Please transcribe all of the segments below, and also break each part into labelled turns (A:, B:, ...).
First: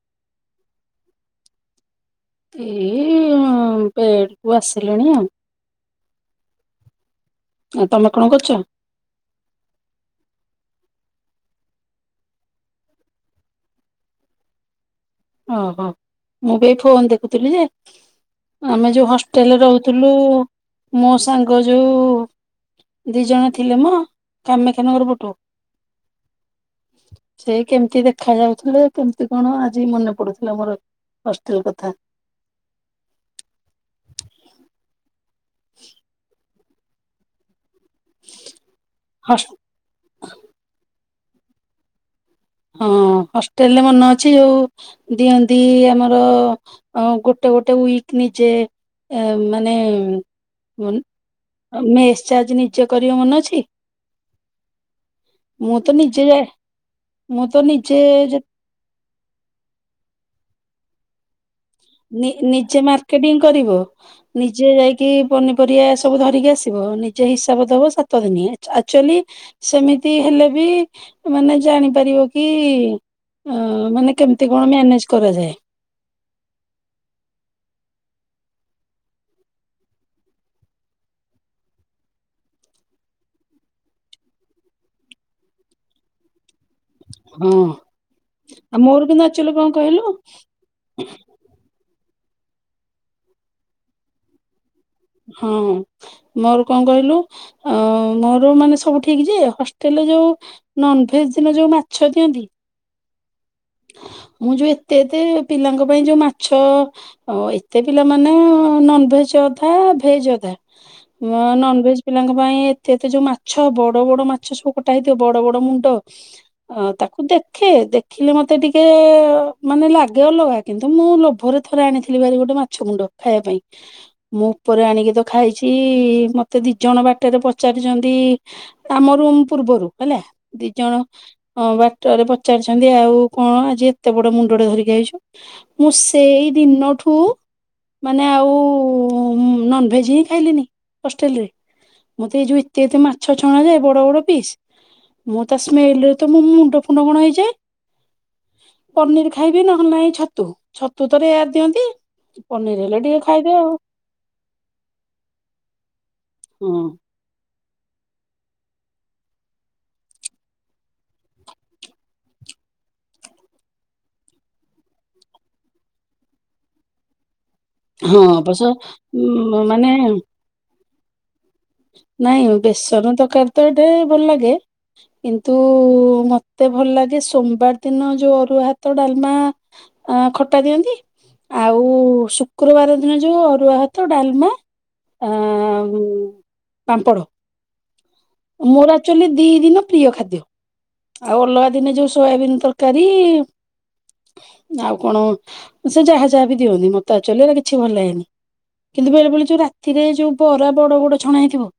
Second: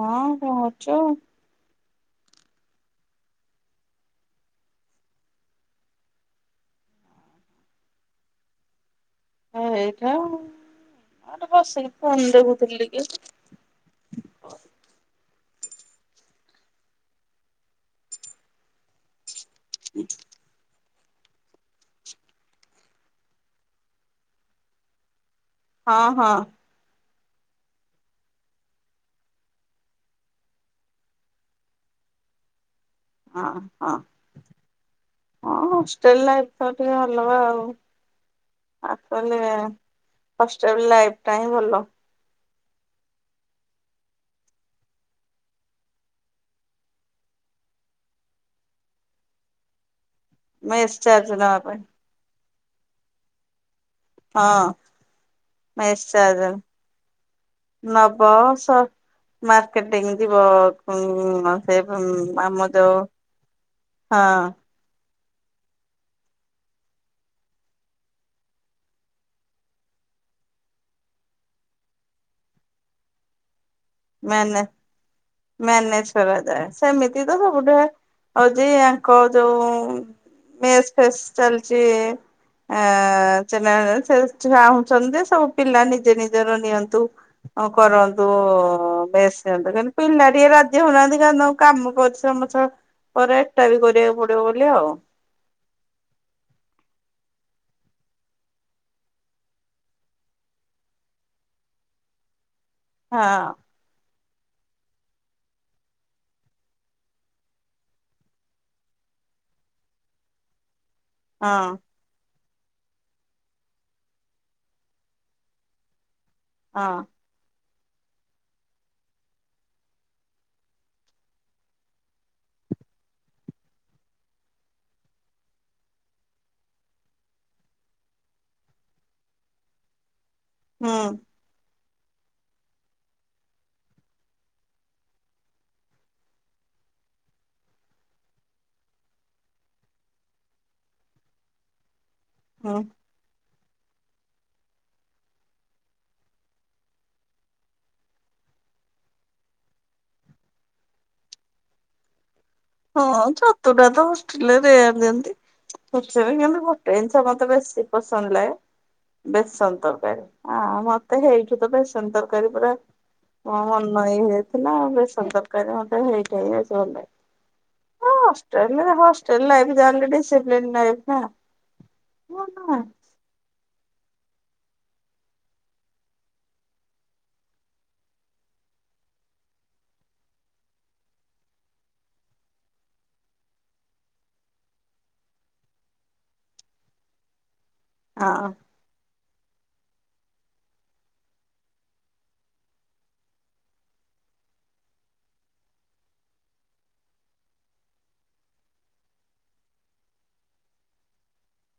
A: ହଁ କଣ ଅଛ।
B: ଏଇ ପେଡେ କୁ ଆସିଲିଣି ଆଉ। ଆଉ ତମେ କଣ କରୁଚ?
A: ହଁ ଏଇଟା ଆଉ ଏଠି ବସିକି ଫୋନ ଦେଖୁଥିଲି ଟିକେ।
B: ଓହୋ ମୁଁ ବି ଏଇ ଫୋନ ଦେଖୁଥିଲି ଯେ ଆମେ ଯୋଉ ହଷ୍ ଟେଲେ ରହୁଥିଲୁ ମୋ ସାଙ୍ଗ ଯୋଉ ଦି ଜଣ ଥିଲେ ମଁ କାମାକ୍ଷାନଗର ପଟୁ।
A: ହଁ ହଁ।
B: ସେ କେମିତି ଦେଖା ଯାଉଥିଲେ କେମିତି କଣ ଆଜି ମନେ‌‍ ପଢୁଥିଲା ମୋର ହଷ୍ଟେଲ୍ କଥା।
A: ଅଁ ହଁ ହଁ ହଷ୍ଟେଲ୍ ଲାଇଫି ଟା ଟିକେ ଅଲଗା ଆଉ। ଆକ୍ଚେଲି
B: ହସ୍
A: ହଷ୍ଟେଲ ଲାଇଫ ଟା ହିଁ ଭଲ।
B: ହଁ ହଷ୍ଟେଲେ ରେ ମନେ ଅଛି ଆଉ ଦିଅନ୍ତି ଆମର ଗୋଟେ ଗୋଟେ ୱିକି ନିଜେ ଏ ମାନେ ଉଁ
A: ମେସ୍ ଚାର୍ଜ ନବା ପାଇଁ
B: ଆଁ ମେସେଚାର୍ଜ ନିଚେ କରିବ ମନେ ଅଛି।
A: ହଁ
B: ମୁଁ ତ
A: ସେସ୍
B: ନିଜେ ଯାଏ
A: ଚାର୍ଜ।
B: ମୁଁ ତ ନିଜେ
A: ନବ
B: ଯେ
A: ସ ମାର୍କେଟିଂ ଯିବ ଉଁ ଅ
B: ନି ନିଜେ ମାର୍କେଟିଂ କରିବ।
A: ହଁ
B: ନିଜେ ଯାଇ କି ପନିପରିବା ସବୁ ଧରିକି ଆସିବ। ନିଜେ ହିସାବ ଦବ ସାତ ଦିନ ଆଚ ଆକ୍ଚେଲି ସେମିତି ହେଲେ ବି ମାନେ ଜାଣିପାରିବ କି ଉଁ ମାନେ କେମିତି କଣ ମ୍ୟାନେଜ କରାଯାଏ।
A: ମ୍ୟାନେଜ୍ କରାଯାଏ ସେମିତି ତ ସବୁଠି ହୁଏ ହଉଛି ୟାଙ୍କ ଯଉ ମେସ୍ ଫେସ୍ ଚାଲିଛି। ଆ [unintelligible] ଚାହୁଁଛନ୍ତି ସବୁ ପିଲା ନିଜେ ନିଜର ନିଅନ ତୁ
B: ହଁ
A: ଅ କରନ୍ତୁ
B: ଆଉ
A: ଉଁ
B: ମୋର କିନ୍ତୁ
A: ସେସ୍
B: ଆକ୍ଚୁଆଲି କଣ
A: ଦେଖିଲାବେଳକୁ
B: କହିଲୁ
A: ପିଲା ଟିକେ ରାଜି ହଉନାହାନ୍ତି କାରଣ କାମ ପରିଶ୍ରମ ପଛେ ପରେ ଏଟା ବି କରିବାକୁ ପଡିବ ବୋଲି ଆଉ।
B: ହଁ, ମୋର କଣ କହିଲୁ ଅଁ ମୋର ମାନେ ସବୁ ଠିକ୍ ଯେ ହଷ୍ଟେଲରେ ଯୋଉ ନନଭେଜ୍ ଦିନ ଯୋଉ ମାଛ ଦିଅନ୍ତି।
A: ହଁ।
B: ମୁଁ ଯୋଉ ଏତେ ଏତେ ପିଲାଙ୍କ ପାଇଁ ଯୋଉ ମାଛ ହଁ ଏତେ ପିଲା ମାନେ ନନ୍ ଭେଜ୍ ଅଧା ଭେଜ୍ ଅଧା
A: ହଁ
B: ନନ୍ ଭେଜ୍ ପିଲାଙ୍କ ପାଇଁ ଏତେ ଏତେ ଯୋଉ ମାଛ ବଡ ବଡ ମାଛ ସବୁ କୋଟା ହେଇଥିବ ବଡ ବଡ ମୁଣ୍ଡ। ଆଁ
A: ହଁ
B: ତାକୁ ଦେଖେ ଦେଖିଲେ ମ ମତେ ଟିକେ ମାନେ ଲାଗେ ଅଲଗା କିନ୍ତୁ ମୁଁ ଲୋଭରେ ଥରେ ଆଣିଥିଲି ଭାରି ଗୋଟେ ମାଛ ମୁଣ୍ଡ ଖାଇବା ପାଇଁ ମୁଁ ଉପରେ ଆଣିକି ତ ଖାଇଛି ମତେ ଦି ଜଣ ବାଟରେ ପଚାରିଛନ୍ତି ଆମ ରୁମ୍ ପୂର୍ବରୁ ହେଲା ଦି
A: ହୁଁ
B: ଜଣ ବାଟରେ ପଚାରିଛନ୍ତି ଆଉ କଣ ଆଜି ଏତେ ବଡ ମୁଣ୍ଡ ଟେ ଧରିକି ଆଇଛୁ ମୁଁ ସେଇ ଦିନ ଠୁ ମାନେ ଆଉ ନନ୍ ଭେଜ୍ ହିଁ ଖାଇଲିନି ହଷ୍ଟେଲ ରେ। ମତେ ଏ ଯୋଉ
A: ହୁଁ।
B: ଏତେ ଏତେ ମା ଛ ଛଣା ଯାଏ ବଡ ବଡ ପିସ୍ ମୁଁ ତା ସ୍ମେଲ ରେ ତ ମୋ ମୁଣ୍ଡ ଫୁଣ୍ଡ କଣ ହେଇଯାଏ। ପନିର୍ ଖାଇବି ନ ହେଲେ ନାଇଁ ଛତୁ ଛତୁ ତ ରେୟାର୍ ଦିଅନ୍ତି। ପନିର ହେଲେ
A: ହଁ,
B: ଟିକେ ଖାଇଦେ ଆଉ
A: ଛତୁଟା ତ ହଷ୍ଟେଲ ରେ ରେୟାର୍ ଦିଅନ୍ତି, ପଛ ରେ କିନ୍ତୁ
B: ହଁ
A: ଗେଟେଯିନି ତ ମତେ ବେଶୀ ପସନ୍ଦ ଲାଗେ। ବେସନ ତରକାରୀ ଆ ମତେ ହେଇଠୁ ତ ବେସନ ତରକାରୀ ପୁରା ମୋ ମନ ଇଏ ହେଇଯାଇଥିଲା ଆଉ ବେସନ ତରକାରୀ ମତେ ହେଇଥି ପାଇ ବେଶି ଭଲ ଲଗେ। ଅ
B: ହଁ ଅବଶ୍ୟ
A: ହଷ୍ଟେଲ ରେ ହଷ୍ଟେଲ
B: ଉଁ
A: ଲାଇଫ୍ ଜହା
B: ମାନେ
A: ହେଲେ ବି ଡିସିପ୍ଲିନ ଲାଇଫି ନା। ହଁ
B: ନାଇଁ
A: ହଁ
B: ବେସନ ତରକାରୀ ତ ଏଇଠି ଭଲ ଲାଗେ। କିନ୍ତୁ ମତେ ଭଲ ଲାଗେ ସୋମବାର ଦିନ ଯୋଉ ଅରୁଆ ଭାତ ଡାଲମା ଆ ଖଟା ଦିଅନ୍ତି। ଆଉ ଶୁକ୍ରବାର ଦିନ ଯୋଉ ଅରୁଆ ଭାତ ଡାଲମା ଆ, ହୁଁ। ପାମ୍ପଡ଼।
A: ଆ
B: ମୋର ଆକ୍ଚୁଆଲି ଦିଇ ଦିନ ପ୍ରିୟ ଖାଦ୍ୟ। ଆଉ ଅଲଗା ଦିନେ ଯୋଉ ସୋୟାବିନ ତରକାରୀ ଆଉ କଣ ସେ ଯାହା ଯାହା ବି ଦିଅନ୍ତି ମତେ ଆଚ୍ୟୁଅଲି ଏରା କିଛି ଭଲ ଲାଗେନି। କିନ୍ତୁ ବେଳେ ବେଳେ ଯୋଉ ରାତିରେ ଯୋଉ ବରା ବଡ ବଡ ଛଣା ହେଇଥିବ।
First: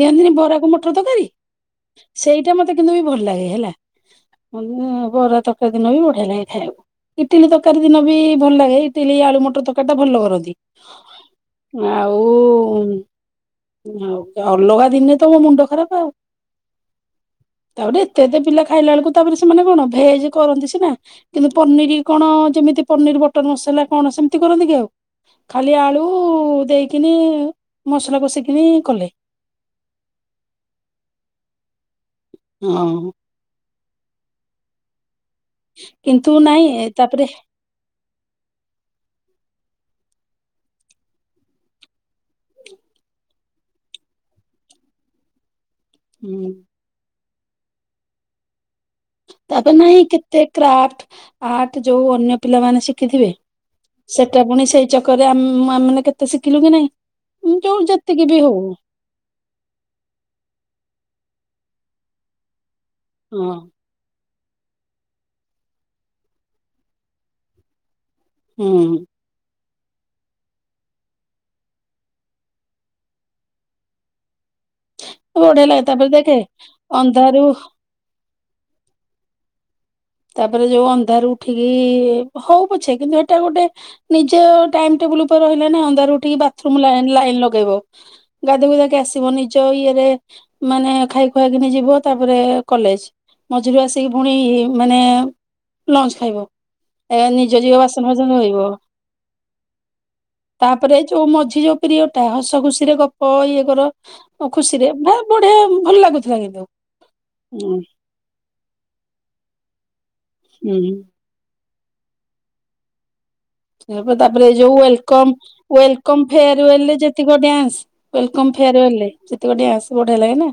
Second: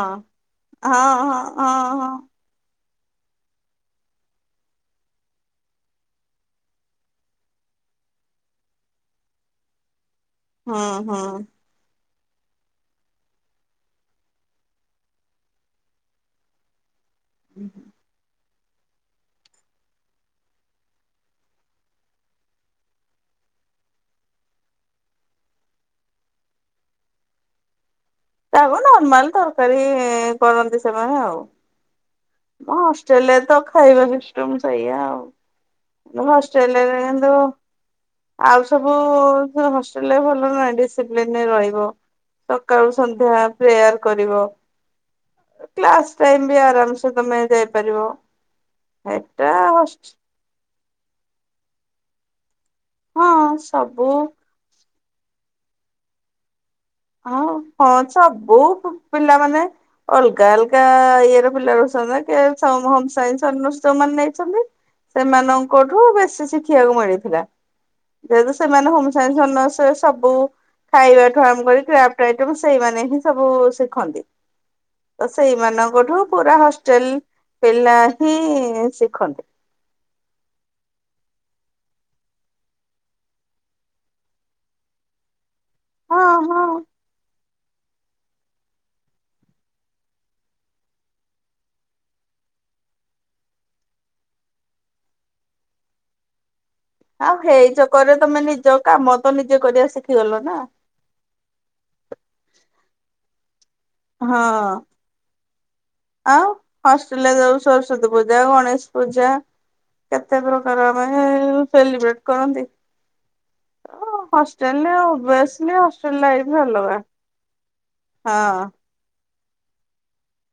B: ଦିଅନ୍ତି ନି ବରା କୁ ମଟର
A: ହଁ
B: ତରକାରୀ
A: ହଁ ହଁ।
B: ସେଇଟା ମତେ କିନ୍ତୁ ବି ଭଲ ଲାଗେ ହେଲା। ମତେ ବରା ତରକାରୀ ଦିନ ବି ବଢିଆ ଲାଗେ ଖାଈବାକୁ। ଇଟିଲି ତରକାରୀ ଦିନ ବି ଭଲ ଲାଗେ ଇଟିଲି ଆଳୁ ମଟର ତରକାରୀ ଟା ଭଲ କରନ୍ତି।
A: ହଁ, ହଁ।
B: ଆଉ ଆଉ ଅଲଗା ଦିନେ ତ ମୋ ମୁଣ୍ଡ ଖରାପ ଆଉ।
A: ହୁଁ।
B: ତା ପରେ ଏତେ, ଏତେ ପିଲା ଖାଇଲା ବେଳୁକୁ ତା ପରେ ସେମାନେ କଣ ଭେଜ କରନ୍ତି ସିନା। କିନ୍ତୁ ପନିର୍ କଣ ଯେମିତି ପନିର୍ ବଟର୍ ମସଲା କଣ ସେମିତି କରନ୍ତି କି ଆଉ। ଖାଲି ଆଳୁ ଦେଇକିନି ମସଲା କଷେ
A: ତାକୁ ନର୍ମାଲ ତରକାରୀ କରନ୍ତି ସେମାନେ ଆଉ। ହିଁ,
B: ହଁ
A: ହଷ୍ଟେଲ ରେ ତ ଖାଇବା ସିଷ୍ଟମ ସେଇଆ ଆଉ।
B: କିନ୍ତୁ ନାଇଁ
A: ହଷ୍ଟେଲ ରେ
B: ତାପରେ
A: କିନ୍ତୁ। ଆଉ ସବୁ ହଷ୍ଟେଲ ରେ ଭଲ ନାହିଁ ଡିସିପ୍ଲିନ ରେ ରହିବ। ସକାଳୁ ସନ୍ଧ୍ୟା ପ୍ରେୟାର୍ କରିବ। କ୍ଲାସ ଟାଇମ
B: ହୁଁ
A: ବି ଆରାମ ସେ, ତମେ ଯାଇପାରିବ। ଏଟା
B: ତାପରେ ନାହିଁ,
A: ହସ୍
B: କେତେ କ୍ରାଫ୍ଟ ଆର୍ଟ ଯୋଉ ଅନ୍ୟ ପିଲାମାନେ ଶି।
A: ହଁ
B: କିଥିବେ
A: ସବୁ
B: ସେଟା, ପୁଣି ସେଇ ଚକରେ ଆମେ ମୁଁ ଆମେ ମାନେ କେତେ ଶିଖିଲୁ କି ନାଇଁ।
A: ହଁ,
B: ଯୋଉ
A: ହଁ
B: ଯେତିକି ବି
A: ଚବୁ।
B: ହଉ
A: ପିଲାମାନେ ଅଲଗା ଅଲଗା ଇଏ ର ପିଲା ରହୁସନ୍ତି ନା କିଏ ହୋମ ସାଇନ୍ସି
B: ହଁ
A: ଅନର୍ଶ। ଯୋଉମାନେ ନେଇଛନ୍ତି, ସେମାନଙ୍କଠୁ ବେଶୀ ଶିଖିବାକୁ ମିଳିଥିଲା। ଯେହେତୁ
B: ହୁଁ
A: ସେମାନେ ହୋମସାଇନ୍ସି ଅନର୍ସ ସବୁ ଖାଇବା ଠୁ ଆରମ୍ଭ କରି କ୍ରାପଟ୍ ଆଇଟମ ସେଇମାନେ ହିଁ ସବୁ ଶିଖନ୍ତି। ତ
B: ବଢିଆ ଲାଗେ ତାପରେ
A: ସେଇମାନଙ୍କଠୁ
B: ଦେଖେ
A: ପୁରା ହଷ୍ଟେଲ
B: ଅନ୍ଧାରୁ
A: ପିଲା ହିଁ ଶିଖନ୍ତି।
B: ତାପରେ ଯୋଉ ଅନ୍ଧାର ଉଠିକି, ହଉ ପଛେ କିନ୍ତୁ ହେଟା ଗୋଟେ ନିଜ ଟାଇମ ଟେବୁଲ ଉପରେ ରହିଲେ ନା, ଅନ୍ଧାର
A: ହଁ
B: ଉଠିକି
A: ହଁ
B: ବାଥରୁମ ଲାଇନ ଲଗେଇବ। ଗାଧ ଗୁଧାକି ଆସିବ ନିଜ ଇଏରେ ମାନେ ଖାଇ ଖୁଆକିନି ଯିବ, ତାପରେ କଲେଜ ମଝିରୁ ଆସିକି ଫୁଣି ମାନେ, ଲଞ୍ଚ ଖାଇବ। ଏ
A: ଆଉ
B: ନିଜ ଯିବ ବାସନ
A: ହେଇଚକରେ
B: ଫାସନ
A: ତମେ
B: ଧୋଇବ
A: ନିଜ କାମ ତ ନିଜେ କରିବା ଶିଖିଗଲ ନା।
B: ତାପରେ ଯୋଉ ମଝି ଯୋଉ ପ୍ରିରୀୟଡ ଟା ହସ ଖୁସିରେ ଗପ ଇଏ କର
A: ହଁ
B: ଖୁସିରେ ଭେପ ବଢିଆ, ଭଲ ଲାଗୁଥିଲା
A: ଆଉ
B: କିନ୍ତୁ
A: ହଷ୍ଟେଲରେ ଯୋଉ
B: ହୁଁ।
A: ସରସ୍ଵତୀ ପୂଜା ଗଣେଶ ପୂଜା। କେତେ ପ୍ରକାର
B: ହୁଁ।
A: ଆମେ ସେଲିବ୍ରେଟ୍ କରନ୍ତି।
B: ଇଆ ପରେ ତାପରେ ଏ ଯୋଉ
A: ହଷ୍ଟେଲରେ
B: welcome,
A: obviously hostel
B: welcome
A: life
B: farewell
A: ଅଲଗା
B: ଯେତିକ ଡ୍ୟାନ୍ସ। ୱେଲକମ
A: ହଁ
B: ଫେୱେଲ୍‌ ରେ ସେତିକ ଡାନ୍ସ ବଢିଆ ଲାଗେ ନା।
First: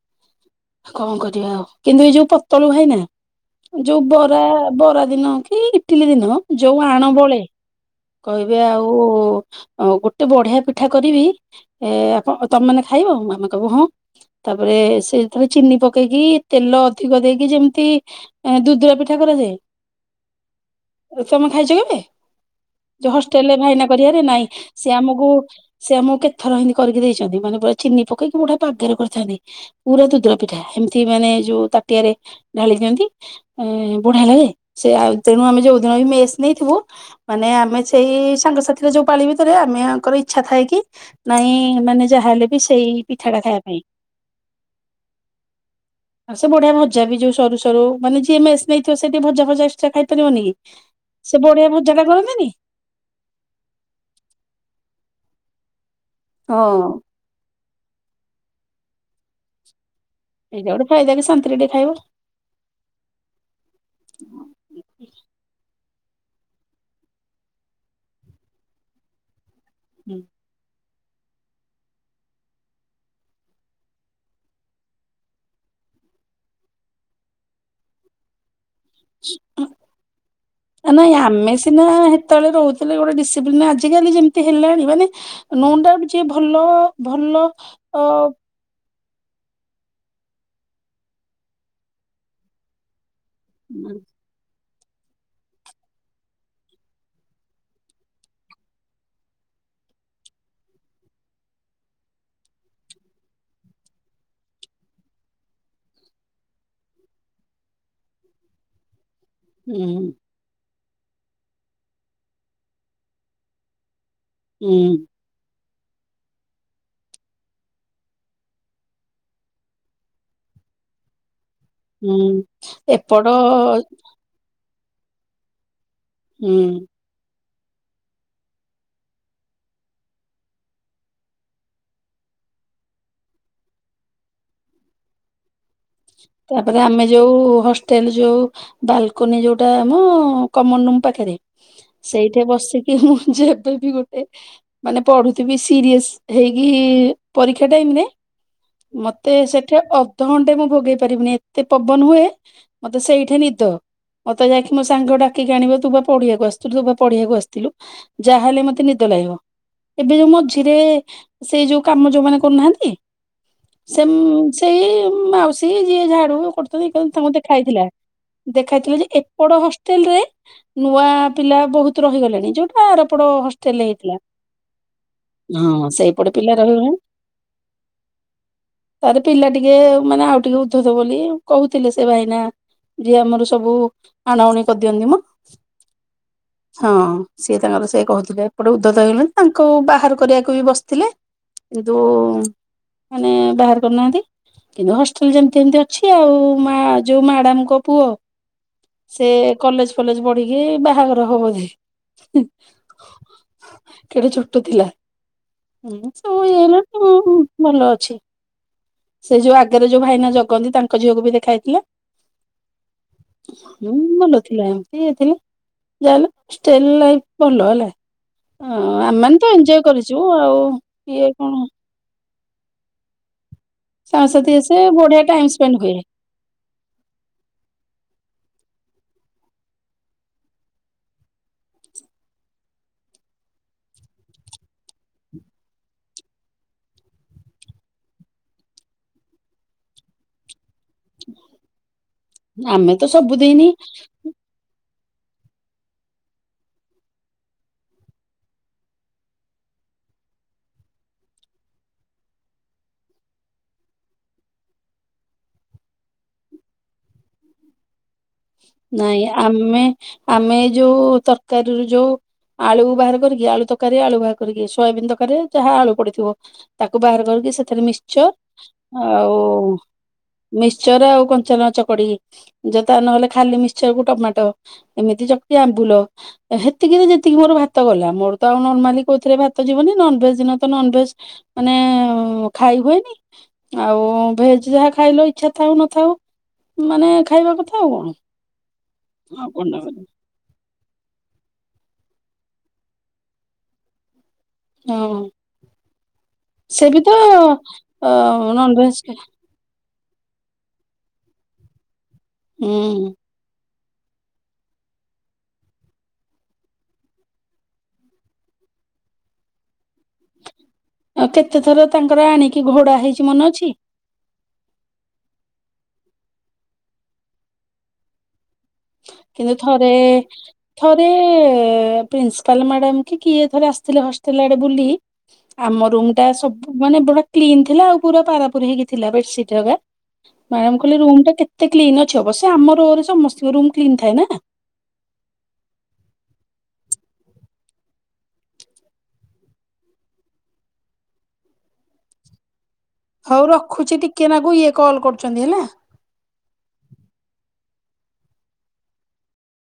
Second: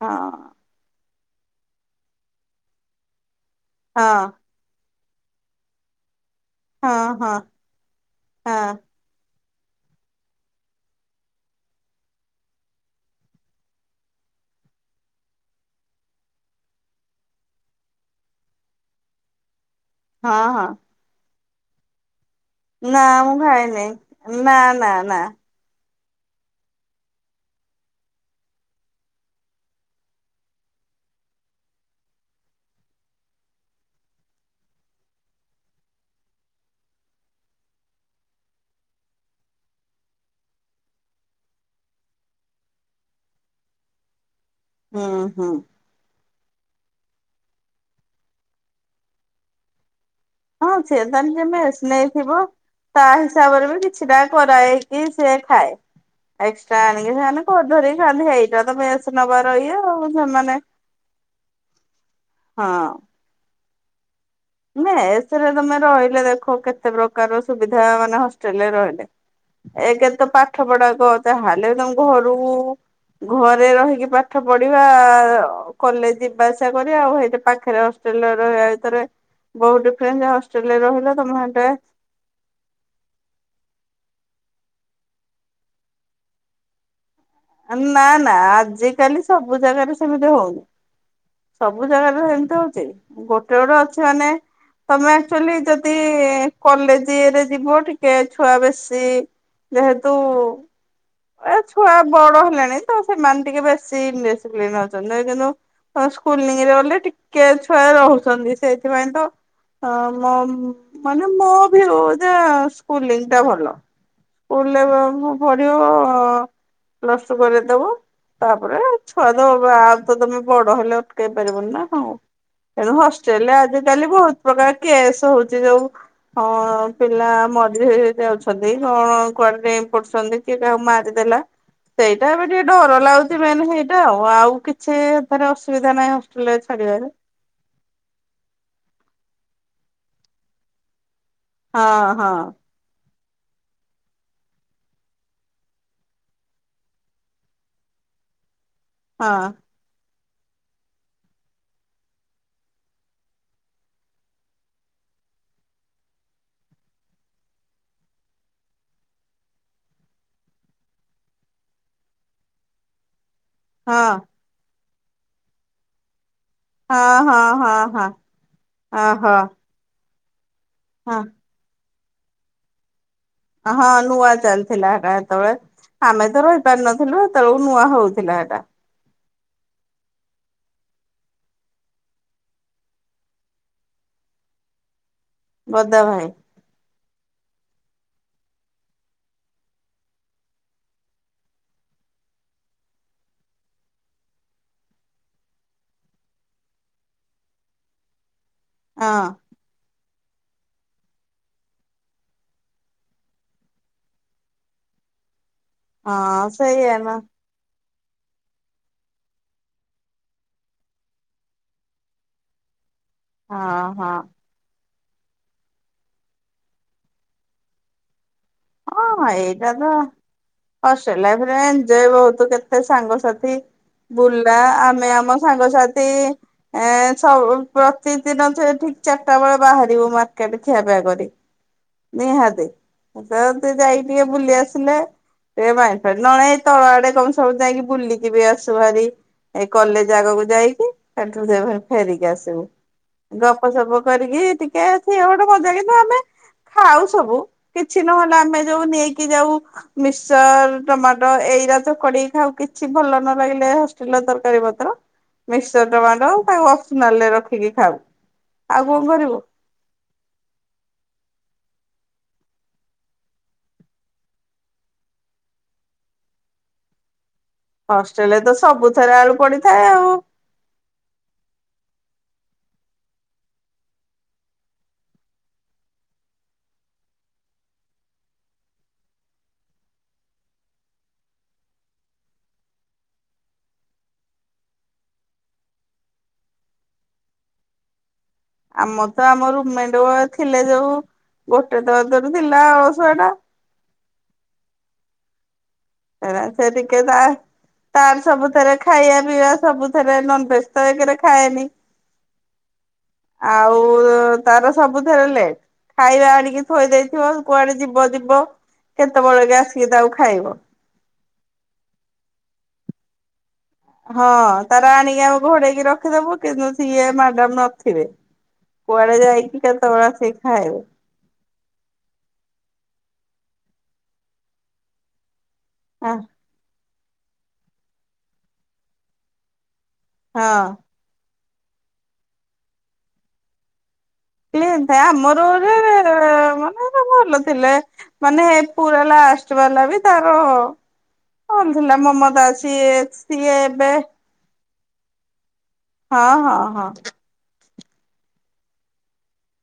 A: ହଁ।
B: କଣ କରିବା ଆଉ କିନ୍ତୁ ଏ ଯୋଉ ପୋତଳୁ ଭାଇ ନା। ଯୋଉ
A: ହଁ
B: ବରା, ବରା ଦିନ କି ଇଟିଲି ଦିନ। ଯୋଉ
A: ହଁ
B: ଆଣ
A: ହଁ
B: ବଳେ,
A: ହଁ
B: କହିବେ ଆଉ ଗୋଟେ ବଢିଆ ପିଠା କରିବି। ଏ ଆପ, ତମେ ମାନେ ଖାଇବ ଆମେ କହିବୁ ହଁ। ତାପରେ ସେ ଯେତେଳେ ଚିନି ପକେଇକି, ତେଲ ଅଧିକ ଦେଇକି ଯେମିତି ଏଁ ଦୁଦୁରା ପିଠା କରାଯାଏ।
A: ହଁ ହଁ।
B: ତମେ ଖାଇଛ କେବେ
A: ନା
B: ଯୋଉ
A: ମୁଁ
B: ହଷ୍ଟେଲରେ ଭାଇନା
A: ଖାଇନି
B: କରିବାରେ ନାଇଁ
A: ନା ନା
B: ସେ
A: ନା
B: ଆମକୁ ସେ ଆମକୁ କେତେଥର ଏମିତି କରିକି ଦେଇଛନ୍ତି, ମାନେ ପୁରା ଚିନି ପକେଇକି ମୁଠା ପାଗରେ କରିଥାନ୍ତି। ପୁରା ଦୁଦୁରା ପିଠା ଏମିତି ମାନେ ଯୋଉ ତାଟିଆରେ ଢାଳି ଦିଅନ୍ତି। ଏଁ ବୁଢା ସେ ଆଉ ତେଣୁ ଆମେ [unintelligible] ବି ମେସ୍ ନେଇଥିବୁ। ମାନେ ଆମେ ସେଇ ସାଙ୍ଗସାଥିରେ ଯୋଉ ପାଳି ଭିତରେ ଆମେ ଆଙ୍କର ଇଚ୍ଛା ଥାଏ କି। ନାଇଁ ମାନେ ଯାହା ହେଲେ ବି ସେଇ ପିଠା ଟା ଖାଇବା ପାଇଁ।
A: ଉଁ ହୁଁ।
B: ଆଉ ସେ ବଢିଆ ଭଜା ବି ଯୋଉ ସରୁ ସରୁ ମାନେ ମେସ୍‌ ନେଇଥିବ ସେଠି ଭଜା ଭଜା ଏକ୍ସଟ୍ରା ଖାଇ ପାରିବନି କି।
A: ହଁ ତାର
B: ସେ
A: ଯେ
B: ବଢିଆ
A: ମେସ୍
B: ଭଜା
A: ନେଇଥିବ
B: କରନ୍ତିନି?
A: ତା ହିସାବରେ ବି କିଛିଟା କରା ହେଇକି ସେ ଖାଏ,
B: ହଁ
A: ଏକ୍ସଟ୍ରା ଆଣିକି ସେମାନେ କରି ଧରି ଖାନ୍ତି ହେଇଟା ତମେ ମେସ୍‌ ନବାର ଇଏ ଆଉ। ସେମାନେ
B: ଏଇଟା ଗୋଟେ ଫାଇଦା ବି ଶାନ୍ତିରେ ଟେ ଖାଇବ।
A: ହଁ। ମେସ୍‌ ରେ ତମେ ରହିଲେ ଦେଖ କେତେ ପ୍ରକାର ସୁବିଧା ମାନେ ହଷ୍ଟେଲରେ ରହିଲେ। ଏକ୍ ତ ପାଠ ପଢାକୁ ତାହେଲେ ତମ ଘରୁ ଘରେ ରହିକି ପାଠ ପଢିବା କଲେଜ ଯିବା ଆସିବା କରିବା ଆଉ ହେଇଟି ପାଖରେ ହଷ୍ଟେଲରେ ରହିବା ଭିତରେ। ବହୁତ ଡିଫରେଣ୍ଟ ଯେ ହଷ୍ଟେଲରେ ରହିଲେ ତମେ [unintelligible]
B: ତେବେଳେ ରହୁଥିଲେ ଗୋଟେ ଡିସିପ୍ଲିନ ଆଜିକାଲି ଯେମିତି ହେଲାଣି ମାନେ ନୁଣ ଡାଉଟ ଯିଏ ଭଲ ଭଲ। ଅ
A: ନାଁ ନାଁ ଆଜି କାଲି ସବୁ ଜାଗାରେ ସେମିତି ହଉନି ସବୁ ଜାଗାରେ ସେମତି ହଉଛି ଗୋ ଗୋଟେ ଗୋଟେ ଅଛି ମାନେ ତମେ ଆଚୁଆଲି ଯଦି କଲେଜ ରେ ଯିବ ଟିକେ ଛୁଆ ବେଶୀ ଯେହେତୁ ଏ ଛୁଆ ବଡ ହେଲାଣି ତ ସେମାନେ ଟିକେ ବେଶୀ ନଛନ୍ତି କିନ୍ତୁ ସ୍କୁଲରେ ଗଲେ ଟିକେ ଛୁଆ ରହୁଛନ୍ତି ସେଇଥିପାଇଁ ତ ହଁ
B: ହୁଁ
A: ମୋ ମାନେ ମୋ ବିଉ ସ୍କୁ ଟା ଭଲ ସ୍କୁଲ
B: ହୁଁ
A: ରେ ପଢିବ ପ୍ଲସ ଟୁ କରେଇଦେବ। ତାପରେ ଛୁଆ ଦେ ଆଉ ତ ତମେ ବଡ ହେଲେ ଅଟକେଇ ପାରିବନି ନା? ହଁ
B: ହୁଁ
A: ତେଣୁ
B: ଏପଟ
A: ହଷ୍ଟେଲରେ ଆଜିକାଲି ବହୁତ ଭୋଉତୁ ପ୍ରକାର କେସ ହଉଛି ଯୋଉ
B: ହୁଁ
A: ହଁ ପିଲା ମରି ଯାଉଛନ୍ତି କଣ କୁଆଡ ଦେଇପଡୁଛନ୍ତି କିଏ କାହାକୁ ମାରି ଦେଲା ସେଇଟା ଏବେ ଟିକେ ଡର ଲାଗୁଛି ମେନ ହେଇଟା ଆଉ ଆଉ କିଛି ଛେ ହେଥେରେ ଅସୁବିଧା ନାହିଁ ହଷ୍ଟେଲ ରେ
B: ତାପରେ ଆମେ
A: ଛାଡିବାରେ।
B: ଯୋଉ ହଷ୍ଟେଲ ଯୋଉ ବାଲକୁନି ଯୋଉଟା ଆମ କମନ ରୁମ ପାଖରେ
A: ହଁ ହଁ
B: ସେଇଠି ବସିକି କି ମୁଁ ଯେବେ ବି ଗୋଟେ ମାନେ ପଢୁଥିବି ସିରିଏସେ ହେଇକି ପରୀକ୍ଷା ଟାଇମ ରେ
A: ହଁ
B: ମତେ ସେଠି ଅଧଘଣ୍ଟେ ମୁଁ ଭୋଗେଇ ପାରିବିନି ଏତେ ପବନ ହୁଏ। ମତେ ସେଇଠି ନିଦ। ମତେ ଯାଇକି ସାଙ୍ଗ ଡାକିକି ଆଣିବ ତୁ ବା ପଢ଼ିଆକୁ ଆଥିଲୁ ତୁ ବା ପଢେଇଆକୁ ଆସିଥିଲୁ। ଯାହାହଲେ ମତେ ନିଦ ଲାଗିବ। ଏବେ ଯୋଉ ମଝିରେ ସେଇ ଯୋଉ କାମ ଯୋଉମାନେ କରୁନାହାନ୍ତି
A: ହଁ
B: ସେ ସେଇ ମାଉସୀ ଯିଏ ଝାଡୁ ତାଙ୍କୁ
A: ହଁ ହଁ
B: ଦେଖାଇଥିଲା
A: ହଁ ହଁ।
B: ଦେଖାଇଥିଲା ଯେ
A: ଓହୋ
B: ଏପଟ ହଷ୍ଟେଲ ରେ ନୂଆ
A: ହଁ।
B: ପିଲା ବହୁତ ରହିଗଲେଣି ଯୋଉଟା ଆରପଡ
A: ହଁ ନୂଆ ଚାଲିଥିଲା ସେତେବେଳେ
B: ହଁ
A: ଆମେ
B: ସେଇପଟେ
A: ତ
B: ପିଲା ରହିଗଲେଣି
A: ରହିପାରିନଥିଲୁ ସେତେବେଳକୁ ନୂଆ ହଉଥିଲା ସେଟା
B: ତାରେ ପିଲା ଟିକେ ମାନେ ଆଉ ଟିକେ ଉଦ୍ଧତ ବୋଲି କହୁଥିଲେ ସେ ଭାଇନା ଯିଏ ଆମର ସବୁ ଆଣଉଣୀ କରିଦିଅନ୍ତି ମ
A: ବଦା ଭାଇ
B: ହଁ ସିଏ ତାଙ୍କର ସେ କହୁଥିଲେ ଏପଟେ ଉଦ୍ଧତ ହେଇଗଲେଣି ତାଙ୍କୁ ବାହାର କରିବାକୁ ବି ବସିଥିଲେ କିନ୍ତୁ ମାନେ ବାହାର କରୁନାହାନ୍ତି କିନ୍ତୁ ହସ୍ ସ୍ଲ ଯେମତି ସେମତି ଅଛି ଆଉ ମା ଯୋଉ ମ୍ୟାଡାମଙ୍କ ପୁଅ
A: ହଁ
B: ସେ କଲେଜ ଫଲେଜ ପଢିକି ବାହାଘର ହବ ବୋଧେ କେଡେ ଛୋଟ ଥିଲା ସବୁ
A: ହଁ ସେଇଆ ନା
B: [unintelligible] ଭଲ ଅଛି ସେ ଯୋଉ ଆଗ [unintelligible] ରେ ଯୋଉ ଭାଇନା ଜଗନ୍ତି ତାଙ୍କ ଝିଅକୁ ବି ଦେଖା ହେଇଥିଲା
A: ହଁ ହଁ
B: ହୁଁ ଭଲ [unintelligible] ଏମତିା ଲ ଭଲ ହେଲା [unintelligible] ହ ଆମେ
A: ହଁ
B: ମାନେ ତ
A: ଏଇଟା
B: ଏଞ୍ଜୟ କରିଛୁ ଆଉ ଇଏ କଣ
A: [unintelligible] ବିଜୟ ବହୁତ କେତେ ସାଙ୍ଗସାଥି
B: ସାଙ୍ଗସାଥି
A: ବୁଲା
B: ଆସେ
A: ଆମେ
B: ବଢିଆ
A: ଆମ
B: ଟାଇମ ସ୍ପେଣ୍ଡ ହୁଏ
A: ସାଙ୍ଗସଥି ଏଁ ସବୁ ପ୍ରତିଦିନ ଯେ ଠିକ ଚାରିଟା ବେଳେ ବାହାରିବୁ ମାର୍କେଟ ଖିଆ ପିଆ କରି ନିହାତି [unintelligible] ଯାଇକି ଟିକେ ବୁଲି ଆସିଲେ [unintelligible] ଏାଇ ନ ଏଇ ତଳ ଆଡେ କମ ସବୁ ଯାଇକି ବୁଲିକ ଯିବି ଆସୁ ଭାରି ଏଇ କଲେଜ ଆଗକୁ ଯାଇକି ସେ [unintelligible] ଫେରିକି ଆସ
B: ଆମେ ତ ସବୁଦିନ
A: ଗପ ସପ କରିକି ଟିକେ ଟିକେ ସେ ଗଟେ ମଜା କିନ୍ତୁ ଆମେ ଖାଉ ସବୁ କିଛି ନହେଲେ ଆମେ ଯୋଉ ନେଇକି ଯାଉ ମିସ୍କଚର, ଟମାଟୋ ଏଇଟା ତ କଡେଇି ଖାଉ କିଛି ଭଲ ନ ଲାଗିଲେ ହଷ୍ଟେଲ ରେ ତରକାରୀ ପତ୍ର ମିସ୍କଚର ଟମାଟୋ ତାକୁ ଅପସନାଲ ରେ ରଖିକି ଖାଉ ଆଉ କଣ
B: ନାଇଁ
A: କରିବୁ
B: ଆମେ ଆମେ ଯୋଉ ତରକାରୀରୁ ଯୋଉ ଆଳୁ ବାହାର କରିକି ଆଳୁ ତରକାରୀ ଆଳୁ ବାହାର କରିକି ସୋୟାବିିନ ତରକାରୀ ଯାହା ଆଳୁ ପଡିଥିବ ତାକୁ ବାହାର କରିକି ସେଥିରେ ମିିକ୍ସର
A: ହଷ୍ଟେଲରେ ତ ସବୁଥେରେ ଆଳୁ
B: ଆଉ
A: ପଡିଥାଏ ଆଉ
B: ମିକ୍ସଚର ଆଉ କଞ୍ଚା ଲଙ୍କା ଚକଡି ଯତା ନହେଲେ ଖାଲି ମିକ୍ଚର କୁ ଟମାଟୋ ଏମିତି ଚକଟି ଆମ୍ବୁଲ ସେତିକିରେ ଯେତିକି ମୋର ଭାତ ଗଲା। ମୋର ତ ଆଉ ନର୍ମାଲି କୋଉଥିଲେ ଭାତ ଯିବନି ନନଭେଜ୍ ଦିନ ତ ନନଭେଜ୍ ମାନେ ଖାଇ ହୁଏନି ଆଉ ଭେଜ୍ ଯାହା ଖାଇଲେ ଇଚ୍ଛା ଥାଉ ନଥାଉ ମାନେ ଖାଇବା କଥା ଆଉ କଣ?
A: ଆମର ତ ଆମ
B: ଆଉ କଣ
A: ରୁମମେଟ। ଥିଲେ ଯୋଉ ଗୋଟେ ଦର ଦରୁ ଥିଲା ଶୁଆ ଟା।
B: ହଁ।
A: ହେ ସେ
B: ବି
A: ଟିକେ
B: ତ
A: ତା ତାର ସବୁଥିରେ
B: ନନଭେଜ
A: ଖାଇବା ପିଇବା ସବୁ ରେ ନନଭେଜ ତ ଏକରେ ଖାଏନି।
B: ହୁଁ।
A: ଆଉ ତାର ସବୁଥିରେ ଲେଟ୍। ଖାଇବା ଆଣିକି ଥୋଇ ଦେଇଥିବ କୁଆଡେ ଯିବ ଯିବ କେତେବେଳକ ଆସିକି ତାକୁ ଖାଇବ।
B: ଆଉ କେତେ ଥର ତାଙ୍କର ଆଣିକି ଘୋଡା ହେଇଛି ମନେ ଅଛି?
A: ହଁ ତାର ଆଣିକି ଆମେ ଘୋଡେଇକି ରଖିଦବୁ କିନ୍ତୁ ସିଏ ମ୍ୟାଡାମ ନଥିବେ କୁଆଡେ
B: କିନ୍ତୁ
A: ଯାଇକି
B: ଥରେ
A: କେତେ ବେଳେ ଆସିକି ଖାଇବ
B: [unintelligible] ପ୍ରିନ୍ସିପାଲ ମ୍ୟାଡାମ କି କିଏ ଥରେ ଆସିଥିଲେ ହଷ୍ଟେଲ ଆଡେ ବୁଲି ଆମ ରୁମ୍ ଟା ସବୁ ମାନେ ପୁରା କ୍ଲିନ ଥିଲା ଆଉ ପୁରା ପାରା ପାରି ହେଇକି ଥିଲା ବେଡସିଟ୍ [unintelligible]
A: ହଁ
B: ମ୍ୟାଡାମ୍ କହିଲେ ରୁମ୍ ଟା କେତେ କ୍ଲିନ୍‌ ଅଛି। ଅବଶ୍ୟ ସେ ଆମ ରୋରେ ସମସ୍ତଙ୍କ ରୁମ୍ କ୍ଲିନ ଥାଏ ନା।
A: ଥିଲେ ଆମରରେ ମାନେ ଭଲ ଥିଲେ। ମାନେ ପୁରା ଲାଷ୍ଟ ବାଲା ବି ତାର ଭଲ ଥିଲା ମମତା ସିଏ
B: ହୋଉ
A: ସିଏ ଏବେ
B: ରଖୁଛି ଟିକେ ନା କୁ ଇଏ କଲ୍ କରୁଛନ୍ତି ହେଲା।
A: ହଁ, ହଁ, ହଁ।